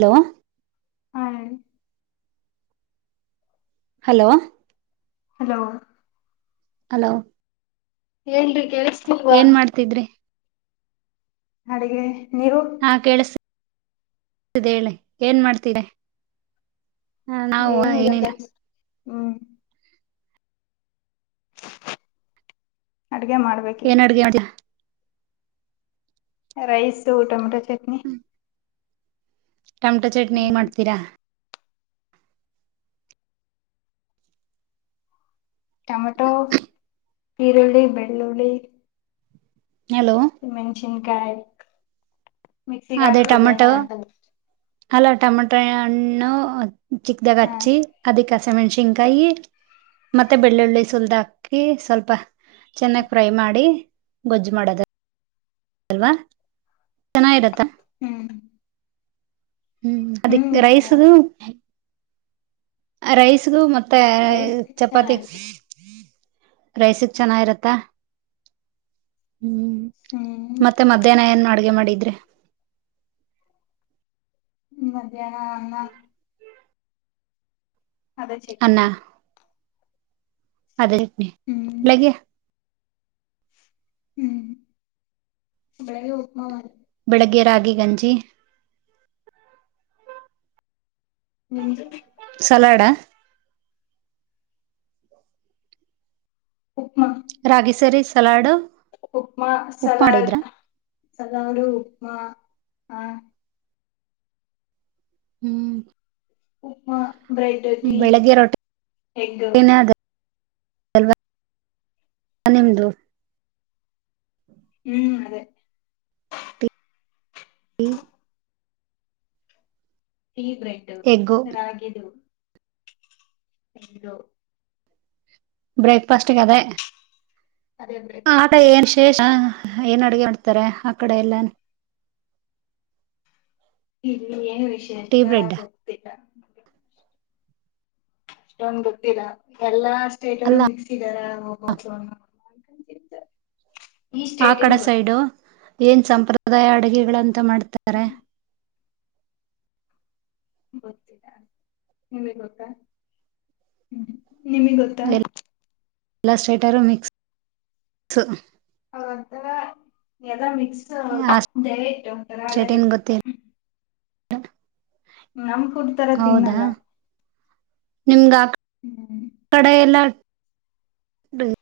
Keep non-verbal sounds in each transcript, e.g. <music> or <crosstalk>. Hello. ಹಾ hello hello hello ಹೇಳ್ರಿ ಕೆೇಳಸ ಏನ್ ಮಾಡ್ತಿದ್ರಿ ಅಡುಗೆ ಹಾ ಕೇಳಸ <inaudible> ಳಿ ಏನ್ ಮಾಡಾ್ತೀರ ಹಾ ನಾವು ಏನಿಲ್ಲ ಏನಿಲ್ಲಾ ಕೆಲ್ಸ ಹ್ಮ್. ಅಡುಗೆ ಮಾಡ್ಬೇಕ ಈಗ ಏನ್ ಅಡ್ಗೆ ಮಾಡ rice tomato chutney tomato chutney ಹ್ಮ್ ಮಾಡ್ತೀರಾ ಟೊಮಟೊ ಈರುಳ್ಳಿ ಬೆಳ್ಳುಳ್ಳಿ ಹಲೋ ಮೆಂಷನ್ ಗಾಯ ಮಿಸ ಗಾಕ ವ ಆ ಅಲ ಟಮಟೊ ಹಣ್ಣು ಹಾ ಚಿಕ್ದಾಗಿ ಅದಿಕ ಸಮೆಣಸಿನ್ಕಾಯಿ ಮತ್ತೆ ಬೆಳ್ಳುಳ್ಳಿ ಸುಲ್ದ ಹಾಕಿ ಸ್ವಲ್ಪ ಚೆನ್ನಾಗ್ ಫ್ರೈ ಮಾಡಿ ಗೊಜ್ಜ್ ಮಾಡದ ಅಲ್ವಾ ಚೆನ್ನಾಗಿರತ್ತ ಹ್ಮ್. ಹ್ಮ್ ಅದ ರೈಸ್ ರೈಸ್ಗು ಮೆ. ಮತ್ತೆ ರೈಸ್ ಚಪಾತಿ ಚೆನ್ನಾಗಿತ್ತು ರೈಸಕ್ ಚೆನ್ನಾಗಿರತ್ತ ಹ್ಮ್ ಹ್ಮ್ ಮತ್ತೆ ಮಧ್ಯಾಹ್ನ ಏನು ಅಡ್ಗೆ ಮಾಡಿ ಅ್ರ ಹ್ಮ ಮಧ್ಯಾಹ್ನ ಅಮ್ಮ ಅದ ಚಕ್ಕೇ ಅನ್ನ ಅದೇಟನೆ ಅಲ್ಲಗೆ ಹ್ಮ್ ಅಳಗೆ ಉಪ್ಪಮ ಮಾಡ. ಬೆಳಗ್ಗೆ ರಾಗಿ ಗಂಜಿ ನಿಮದು. ಸಲಾಡಾ ಹ ಹಾ ರಾಗಿ ಸರಿ salad upma salad salad upma ಹಾ ಹ್ಮ್ ಹಹ ಬ್ರೆಡ್ ಟೀ ಬೆಳಿಗ್ಗೆ ಎಗ್ ರೊಟ್ಟಿನೇ ಅದ ಅಲ್ವಾ ನಿಮ್ದು. ಹ್ಮ್ ಅದೇ ಹ್ಮ ಈೀ ಬ್ರೆಡ್ ಎಗ್ಗು ರಾಗಿದು ಹದು ಬ್ರೇಕ್ಫಾಸ್ಟ್ ಕದಾ ಅದೇ ಬೇಕು ಆತ ಏನ್ ಶೇಷ ಏನ್ ಅಡ್ಗೆ ಮಾಡಡ್ತಾರೆ ಆ ಕಡೆ ಎಲ್ಲ ಇ ಏನು ಟೀ ವಿಶೇರ್ಷ ಬ್ರೆಡ್ ಬತಗ ಅಷ್ಟೊಂದ ಗೊತ್ತಿಲ್ಲ ಎಲ್ಲಾ ಅಟ್ರು ಅಲ್ಲ ಮಕ್ಸಿದಡ <unintelligible> ಆ ಕಡೆ ಸೈಡು. ಏನ್ ಸಂಪ್ರದಾಯ ಅಡುಗೆಗಳ ಎಂತ ಮಾಡ್ತಾರೆ ಗೊತ್ತಿಲ್ಲ ನಿಮಿಗ್ ಗೊತ್ತಾ ನಿಮಿಗ್ ಗೊತ್ತಾ ಎಲ್ಲಾ ಸ್ಟ್ರೇಟ ಮಿಕ್ಸ್ ಅವ್ರಂತರ ಎಲ್ಲ ಮಿ ಆ ಸ್ಟೇಟ್ ಏನ್ ಗೊತ್ತಿಲ್ಲ <unintelligible> ನಮ್ ಫುಡ್ ತರ ಹೌದಾ ತಿನ್ನಲ್ಲ. ನಿಮ್ಗ ಆ ಹ್ಮ್ ಕಡೆ ಎಲ್ಲ <unintelligible>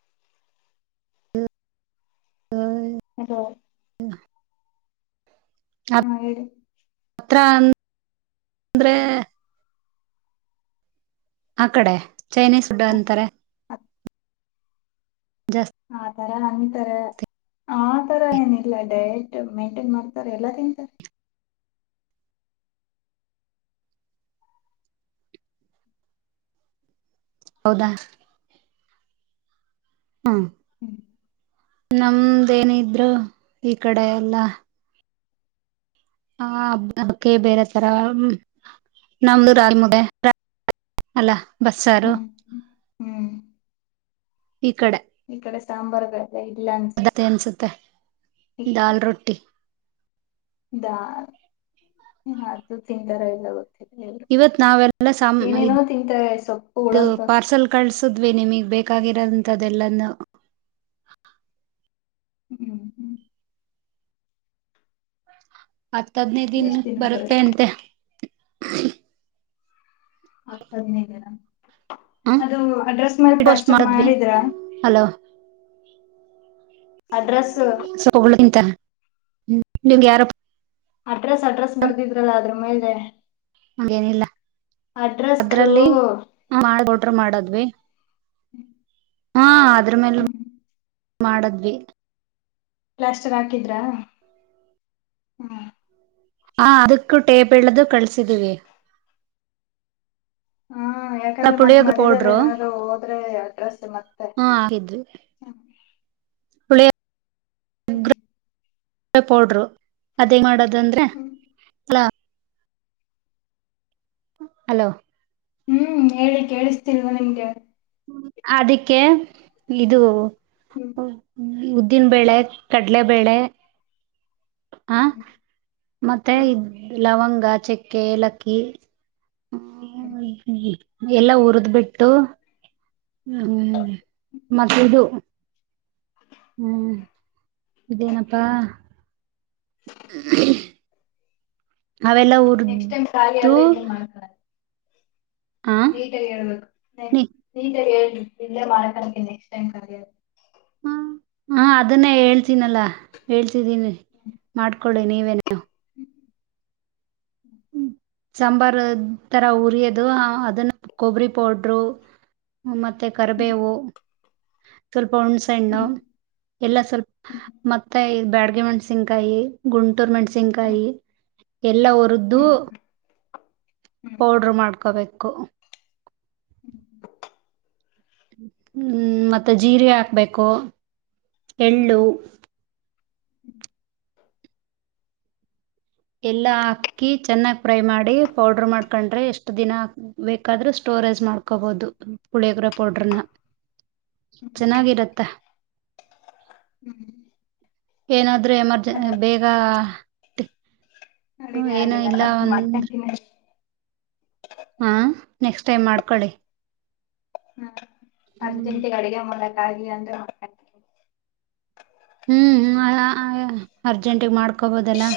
<unintelligible> ಆ ಹಾ ಹೇಳ್ರಿ ಹತ್ರ ಅಂದ್ರೆ ಆ ಕಡೆ ಚೈನೀಸ್ ಫುಡ್ ಅಂತಾರೆ ಜಾಸ್ತಿ <unintelligible> ತರ ಅಂತಾರೇ ಆ ತರ ಏನಿಲ್ಲ ಡಯಟ್ ಮೇಂಟೈನ್ ಮಾಡ್ತಾರ ಎಲ್ಲಾ ತಿನ್ತಾರೆ. ಹೌದಾ ಹಾ ಹ್ಮ್ ನಮ್ದೇನಿದ್ರು ಈ ಕಡೆ ಎಲ್ಲಾ ಹಬ್ಬಕೇ ಬೇರೆ ತರ ನಮ್ದು ರಾಲ್ ಮುದ್ದೆ ಅಲ್ಲ. ಬಸ್ಸಾರು ಹ್ಮ್ ಹ್ಮ್. ಹ್ಮ್ ಈಕಡೆ ಸಾಂಬಾರ್ಗೇ ಆಗತ್ತೆ ಅನ್ಸುತ್ತೆ ದಾಲ್ ರೊಟ್ಟಿ ಇದಾ ಅದು ತಿಂತಾರ ಇಲ್ಲ ಗೊತ್ ಇವತ್ ನಾವೆಲ್ಲ ತಿಂತಾರೆ ಇದು ಸೊಪ್ಪುಗಳಂತ ಪಾರ್ಸಲ್ ಕಳ್ಸಿದ್ವಿ ನಿಮಗ್ ಬೇಕ್ ಕಾಗಿರೋದಂತದೆಲ್ಲಾನು ಹ್ಮ್ ಹ್ಮ್ ಹತ್ತ ಹದ್ನೇ ದಿನ್ ಎಷ್ಟ್ ದಿನಕ್ಕೆ ಬರುತ್ತೆ ಬರುತ್ತ ಅಂತೆ ಹತ್ತ ಹದಿನೈದು ದಿನ ಹ ಅದು ಅಡ್ರೆಸ್ ಮೇಲೆ ಪೋಸ್ಟ್ ಪ್ಲಾಸ್ಟರ್ ಮಾಡಿದ್ವಿ ಮಾಡಿದ್ರಾ. ಹಲೋ <unintelligible> ಹ್ಮ ನೀಂಗ ಯಾರೋ ಅಡ್ರೆಸ್ ಅಡ್ರೆಸ್ ಬರ್ದಿದ್ರಲ್ಲ ಅದ್ರ ಮೇಲೆ ಹಾಗೇನಿಲ್ಲ ಅಡ್ರೆಸ್ದು ಅದ್ರಲ್ಲಿಡ್ರ ಆರ್ಡರ್ ಮಾಡದ್ವಿ ಹಾ ಅ ಅದ್ರಮೇಲ್ಲೆ ಮಾಡದ್ವಿ. ಪ್ಲಾಸ್ಟರ್ ಹಾಕಿದ್ರ ಹ್ಮ ಹ ಅದಕ್ಕೂ ಟೇಬ್ಳ್ದ ಕಳ್ಸಿದೀವಿ. ಹ್ಮ ಯಾಕಂದ್ರೆ ಮತ್ ಪುಳಿಯೋಗ್ರ ಮದದದಲ್ಲಿ ಪೌಡ್ರು ಏನಾದ್ರು ಹೋದ್ರೆ ಅಡ್ರೆಸ್ ಮತ್ತೆ ಹಾ ಹುಳಿಯ ಹ್ಮ್ ಪೌಡ್ರು ಅದೇ ಮಾಡದು ಅಂದ್ರೆ ಹ್ಮ್ ಹಲ್ಲೋ ಹಲೋ ಹ್ಮ್ ಹೇಳಿ ಕೇಳಿಸ್ತಿಲ್ವಾ ನಿಮ್ಗೆ ಅದಕ್ಕೆ ಇದು ಹ್ಮ್ ಹ ಹ್ಮ ಉದ್ದಿನ ಬೇಳೆ ಕಡಲೆಬೇಳೆ. ಹ ಹ್ಮ್ ಮತ್ತೆ ಹ್ಮ್ ಇದ ಲವಂಗ ಗ ಚೆಕ್ಕೆ ಏಲಕ್ಕಿ ಹ್ಮ್ ಹ. ಎಲ್ಲ ಉರಿದ್ ಬಿಟ್ಟು ಹ್ಮ್ಮ್ ಮತ್ತೆ ಇದು ಹ್ಮ್ ಇದೇನಪ್ಪಾ <inaudible> ಅವೆಲ್ಲ ನೆಕ್ಸ್ಟ್ ಟೈಮ್ ಖಾಲಿ ಉರ್ದು ಆದ್ರೆ ಇಲ್ಲೇ ಮಾಡ್ಕೊಳ ನೀಟಾಗಿ ಹೇಳ್ಬೇಕು ನೀ ನೀಟಾಗಿ ಹೇಳ್ ಇಲ್ಲೇ ಮಾಡಕನಕ್ಕೆ ನೆಕ್ಸ್ಟ್ ಟೈಮ್ <unintelligible> ಹ ಹಾ ಅದನ್ನೇ ಹೇಳ್ತೀನಲ್ಲಾ ಹೇಳ್ ಿದ್ದೀನಿ ಮಾಡ್ ಹಕೊಳ್ಳಿ ನೀವೆೇನು. ಸಾಂಬಾರ್ ತರ ಉರಿಯೋದು ಅದನ್ನ ಕೊಬ್ಬರಿ ಪೌಡ್ರು ಮೆ ತ್ತ ಹ್ಮ್ ಕಟ್ಟಬೇವು ಸ್ವಲ್ ಪ ಹುಣಸೆನ್ನು ಹ್ಮ್ ಹ್ಮ್ ಎಲ್ಲ ಸ್ವಲ್ಪ ಮತ್ತೆ ಇದ್ ಬ್ಯಾಡ್ಗೆಮೆಂಟ್ ಸಿಂಗಕಾಯಿ ಗುಂಟ್ <unintelligible> ಹ್ಮ್ ಮೆಂನ್ಸಿಕಾಯಿ ಎಲ್ಲ ಒ ದೂ. ಹ್ಮ್ ಹ್ಮ್ ಹ್ಮ್ ಪೌಡ್ರ ಮಾಡ್. ಹಡ್ಕೋಬೇಕು. ಹ್ಮ್ ಮತ್ತೆ ಜೀರೆ ಹಾಕ್ಬೇಕು.. ಎಳ್ಳು. ಎಲ್ಲ ಹಾಕಿ ಚೆನ್ನಾಗ್ ಫ್ರೈ ಮಾಡಿ ಪೌಡ್ರ ಮಾಡ್ಕೊಂಡ್ರೆ ಎಷ್ಟು ದಿನಾ ಬಾದ್ರೆ ಸ್ಟೋರೇಜ್ ಮಾಡ್ಕೋಬೋದು ಪುಳಿಯಗರ ಪೌಡ್ರನ್ನ. ಚೆನ್ನಾಗಿರತ್ತ. ಹ್ಮ್. ಏನಾದ. ಇದ್ರೆ ರ್ಮರ್ಜೆನ್ಸಿ ಮತ್ತೆ ಬೇಗ. <inaudible> ಅಡುಗೆ ಏನು ಆಗಿಲ್ಲ ಇಲ್ಲ ಮತ್ತ. ಹಾ ನೆಕ್ಸ್ಟ್ ಟೈಮ್ ಮಾಡ್ಕೊಳ್ಳಿ. ಹ್ಮ. ಅರ್ಜೆಂಟಿನ ಅಡಿಗೆ ಮ. ಹಾಗಾಗಿ ಅಂದ್ರೆ. ಹ್ಮ್ ಅರ್ಜೆಂಟಗ್ ಮಾಡ್. ಹಕೊಬೋದಲ್ಲ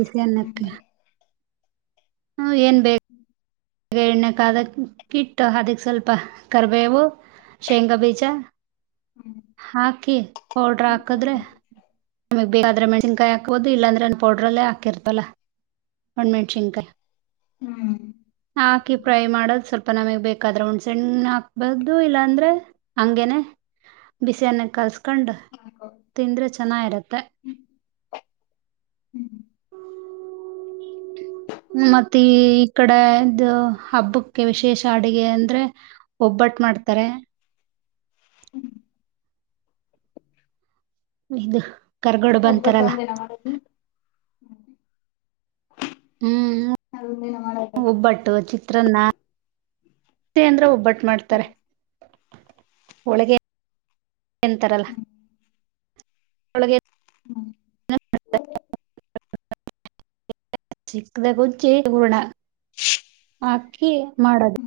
ಬಿಸಿ ಅನ್ನಕ್ಕೆ. ಹ್ಮ್ ಹ್ಮ ಏನ್ ಹ್ಮ್ ಬೇ ಗ ಎಣ್ಣಕ್ದಕ್ ಕಿಟ್ಟ ಅದಕ್ ಸ್ವಲ್ಪ ಕರ್ಬೇವು ಶೇಂಗಾ ಬೀಜ ಹ್ಮ್ ಹಾಕಿ ಪೌಡ್ರ ಹಾಕದ್ರೆ ಮಾಡ್ಕೋಬೋದು. ್ರ <inaudible> ಸಿನ್ಕಾಯ ಹಾಬೋ ಇಲ್ಲಂದ್ರ ನನು ಪೌಡ್ರಲ್ಲೇ ಹಾಕಿರ್ತಲ್ಲ ಒಣ ಮೆಂನ್ಸಿಕಾಯಿ. ಹ್ಮ್. ಹಾಕಿ ಫ್ರೈ ಮಾಡೋದು ಸ್ವಲ್ಪ. ನಮಗ್ ಬೇಕಾದ್ರ ಹುಣ್ಸೆಣ್ಣ ಹಾಕ್ಬಹದು ಇಲ್ಲಾ ಅಂದ್ರೆ ಹಂಗೇನೆ ಬಿಸ್ಣ ಕಲ್ಸ್ ಕಂಡ ತಿಂದ್ರ <inaudible> ಚೆನ್ನಾಗಿರುತ್ತೆ ಹ್ಮ್ <unintelligible> ಹ್ಮ್ ಮತ್ತ ಈ ಈ ಕಡೆದು ಹಬ್ಬಕ್ಕೆ ವಿಶೇಷ ಅಡುಗೆ ಅಂದ್ರೆ ಒಬ್ಬಟ್ಟ ಮಾಡ್ತಾರೆ ಹ್ಮ್ ಇದು ಕರ್ಗಡು ಒಬ್ಬಟ್ಟು ಬಂತಾರಲ್ಲ. ಒಂದಿನ ಮಾಡೋದು ಹ್ಮ್ ಅದೊಂದಿನ ಮಾಡೋದು <inaudible> ಒಬ್ಬಟ್ಟು ಚಿ ಹತ್ರ ನಾ ಹ್ಮ್ ಒಳಗೆ. ಎಂತರಲ್ಲ. ಒಳಗೆ <unintelligible> ಹ್ಮ್ ಸಿಕ್ಕದಗಂಚೇಣ <inaudible> ಹ್ಮ್. ಆಕಿ ಮಾಡದು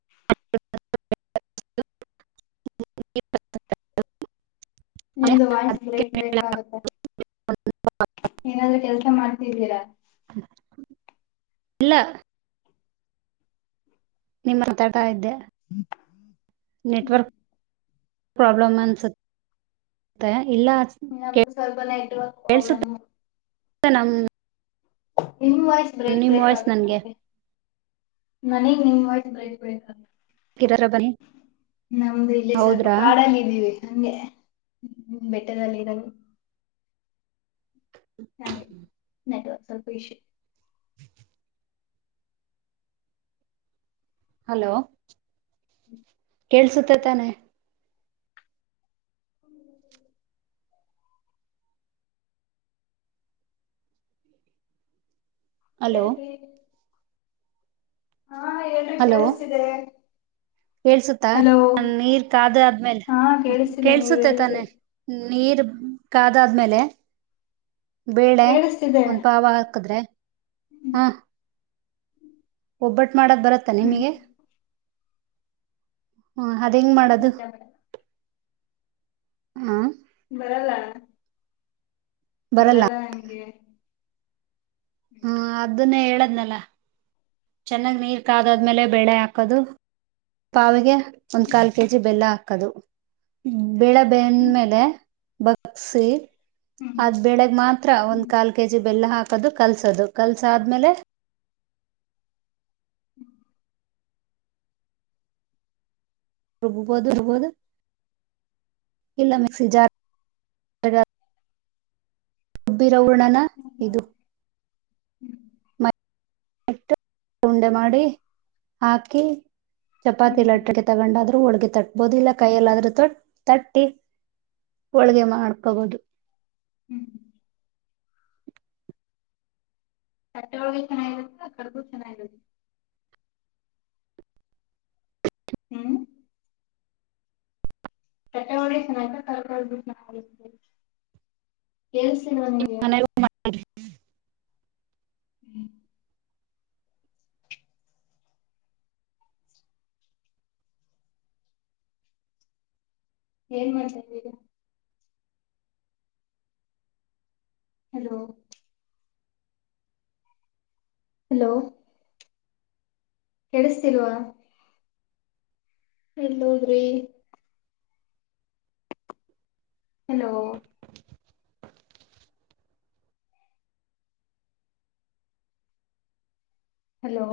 <unintelligible> ನಿಮ್ದು ವಾಯ್ಸ್ ಬ್ರೇಕ್ ಬ್ರೇಕ್ ಆಗುತ್ತೆ ಏನಾದ್ರ. ಕೆಲ್ಸ ಮಾಡ್ತಿದ್ದೀರಾ. ಇಲ್ಲ. ನಿಮ್ಮ ತಟ ಆಯಿತೇ. ಹ್ಮ್ ನೆಟ್ವರ್ಕ್. ಪ್ರಾಬ್ಲಮ್ ಅನ್ಸತ್ತೆ. ನಮ್ ಸ್ವಲ್ಪ ನೈಟ್ ವರ್ಕ್ ಪ್ರಾಬ್ಲೆಮ್. ನ <inaudible> ಹ ನಿನ್ ವಾಯ್ಸ್ ಬ್ರೇಕ್ ಬ್ರೇಕ್ ಆಗುತ್ತೆ ನನ್ಗೆ ನಮಗೆ. ನನಗ್ ನಿಮ್ಮ ವಾಯ್ಸ್ ಬ್ರೇಕ್ ಬ್ರೇಕ್ ಆಗ. ಕಿರರ ಬನ್ನಿ ನಮ್ದು ಇಲ್ಲಿ ಸ್ವಲ್ಪ ಹೌದ್ರಾ ಕಾಡಲ್ಲಿದ್ದೀವಿ ಹಂಗೇ. ಹ್ಮ್ ಹ್ಮ್ <inaudible> ಬೆಟ್ಟದಲ್ಲಿ ಇರದು. ತಾನೆ ನೆಟ್ವರ್ಕ್ <inaudible> <unintelligible> ಹಲೋ. ಕೇಳ್ಸುತ್ತೆ ಇಶ್ಯೂ. ತಾನೆ. ಹ್ಮ <inaudible> ಹಿ ಹಲೋ <unintelligible> ಹಲೋ ಕೇಳಿಸ್ತಿದೆ ಕೇಳ್ಸುತ್ತ ಹಲೋ ನೀರ್ ಕಾದ ಆದ್ಮೇಲೆ ಹಾ ಕೇಳಿಸ್ತಿದೆ ನೀವ್ ಕೇಳ್ಸುತ್ತೆ ಹೇಳ್ರಿ ತಾನೆ. ನೀರ್ ಕಾದ ಆದ್ಮೇಲೆ. ಬೇಳೆ ಕೇಳಿಸ್ತಿದೆ ಒಂದ ಪಾವ ಹಾಕದ್ರೆ ಹಾ. ಒಬ್ಬಟ್. ಮಾಡಕ್ ಬರತ್ತಾ ಹ್ಮ್ ನಿಮಗೆ. ಹ್ಮ ಅದ ಹೆಂಗ್ ಮಾಡದು. ಇಲ್ಲ ಹಾ ಬರಲ್ಲ ಬರಲ್ಲ ನಂಗೆ ಹ್ಮ ಅದನ್ನ ಹೇಳ ನಲ್ಲ ಚೆನ್ನಾಗ್ ನೀರ್ ಕಾದಾದ್ಮೇಲೆ ಬೇಳೆ ಹಾಕದು. ಪಾವಗೆ ಒಂದ್ ಕಾಲ್ ಕೆಜಿ ಬೆಲ್ಲ ಹದು ಬೆಳೆ ಬೆಂದ ಮೇಲೆ ಬಗ್ಸಿ ಅದ್ ಬೆಳಗ್ ಮಾತ್ರ ಒಂದ್ ಕಾಲ್ ಕೆಜಿ ಬೆಲ್ಲ ಹಾಕ್ ಅದು ಕಲ್ಸದು ಕಲ್ಸ ಆದ್ಮೇಲೆ. ರೂಬ್ಬೋದು ರೂಬ್ಬೋದು ಇಲ್ಲ ಮಿಕ್ಸಿ ಜಾರ್ ಗ ಉಬ್ಬಿರವುರ್ಣನ ಇದು <inaudible> ಉಂಡೆ ಮಾಡಿ ಹಾಕಿ ಚಪಾತಿ ಲಟ್ಟೆ ತಗೊಂಡಾದ್ರ ಹೋಳ್ಗೆ ತಟ್ಬಹುದು ಇಲ್ಲ ಕೈಯಲ್ಲಾದ್ರೂ ತಟ್ ತಟ್ಟಿ ಹೋಳ್ಗೆ ಮಾಡ್ಕೋಬೋದು ಹ್ಮ್ <inaudible> ಕಟ್ಟೆ ಒಳಗ ಚೆನ್ನಾಗಿರುತ್ತ ಆ ಕಡಗು ಚೆನ್ನಾಗಿರತ್ತ ಹ್ಮ್ <unintelligible> ನಿಂಗೆ <unintelligible> <inaudible> <unintelligible> ಹಲೋ ಹಲೋ ಕೇಳಿಸ್ತಿಲ್ವಾ ಎಲ್ ಹೋದ್ರಿ ಹಲೋ ಹಲೋ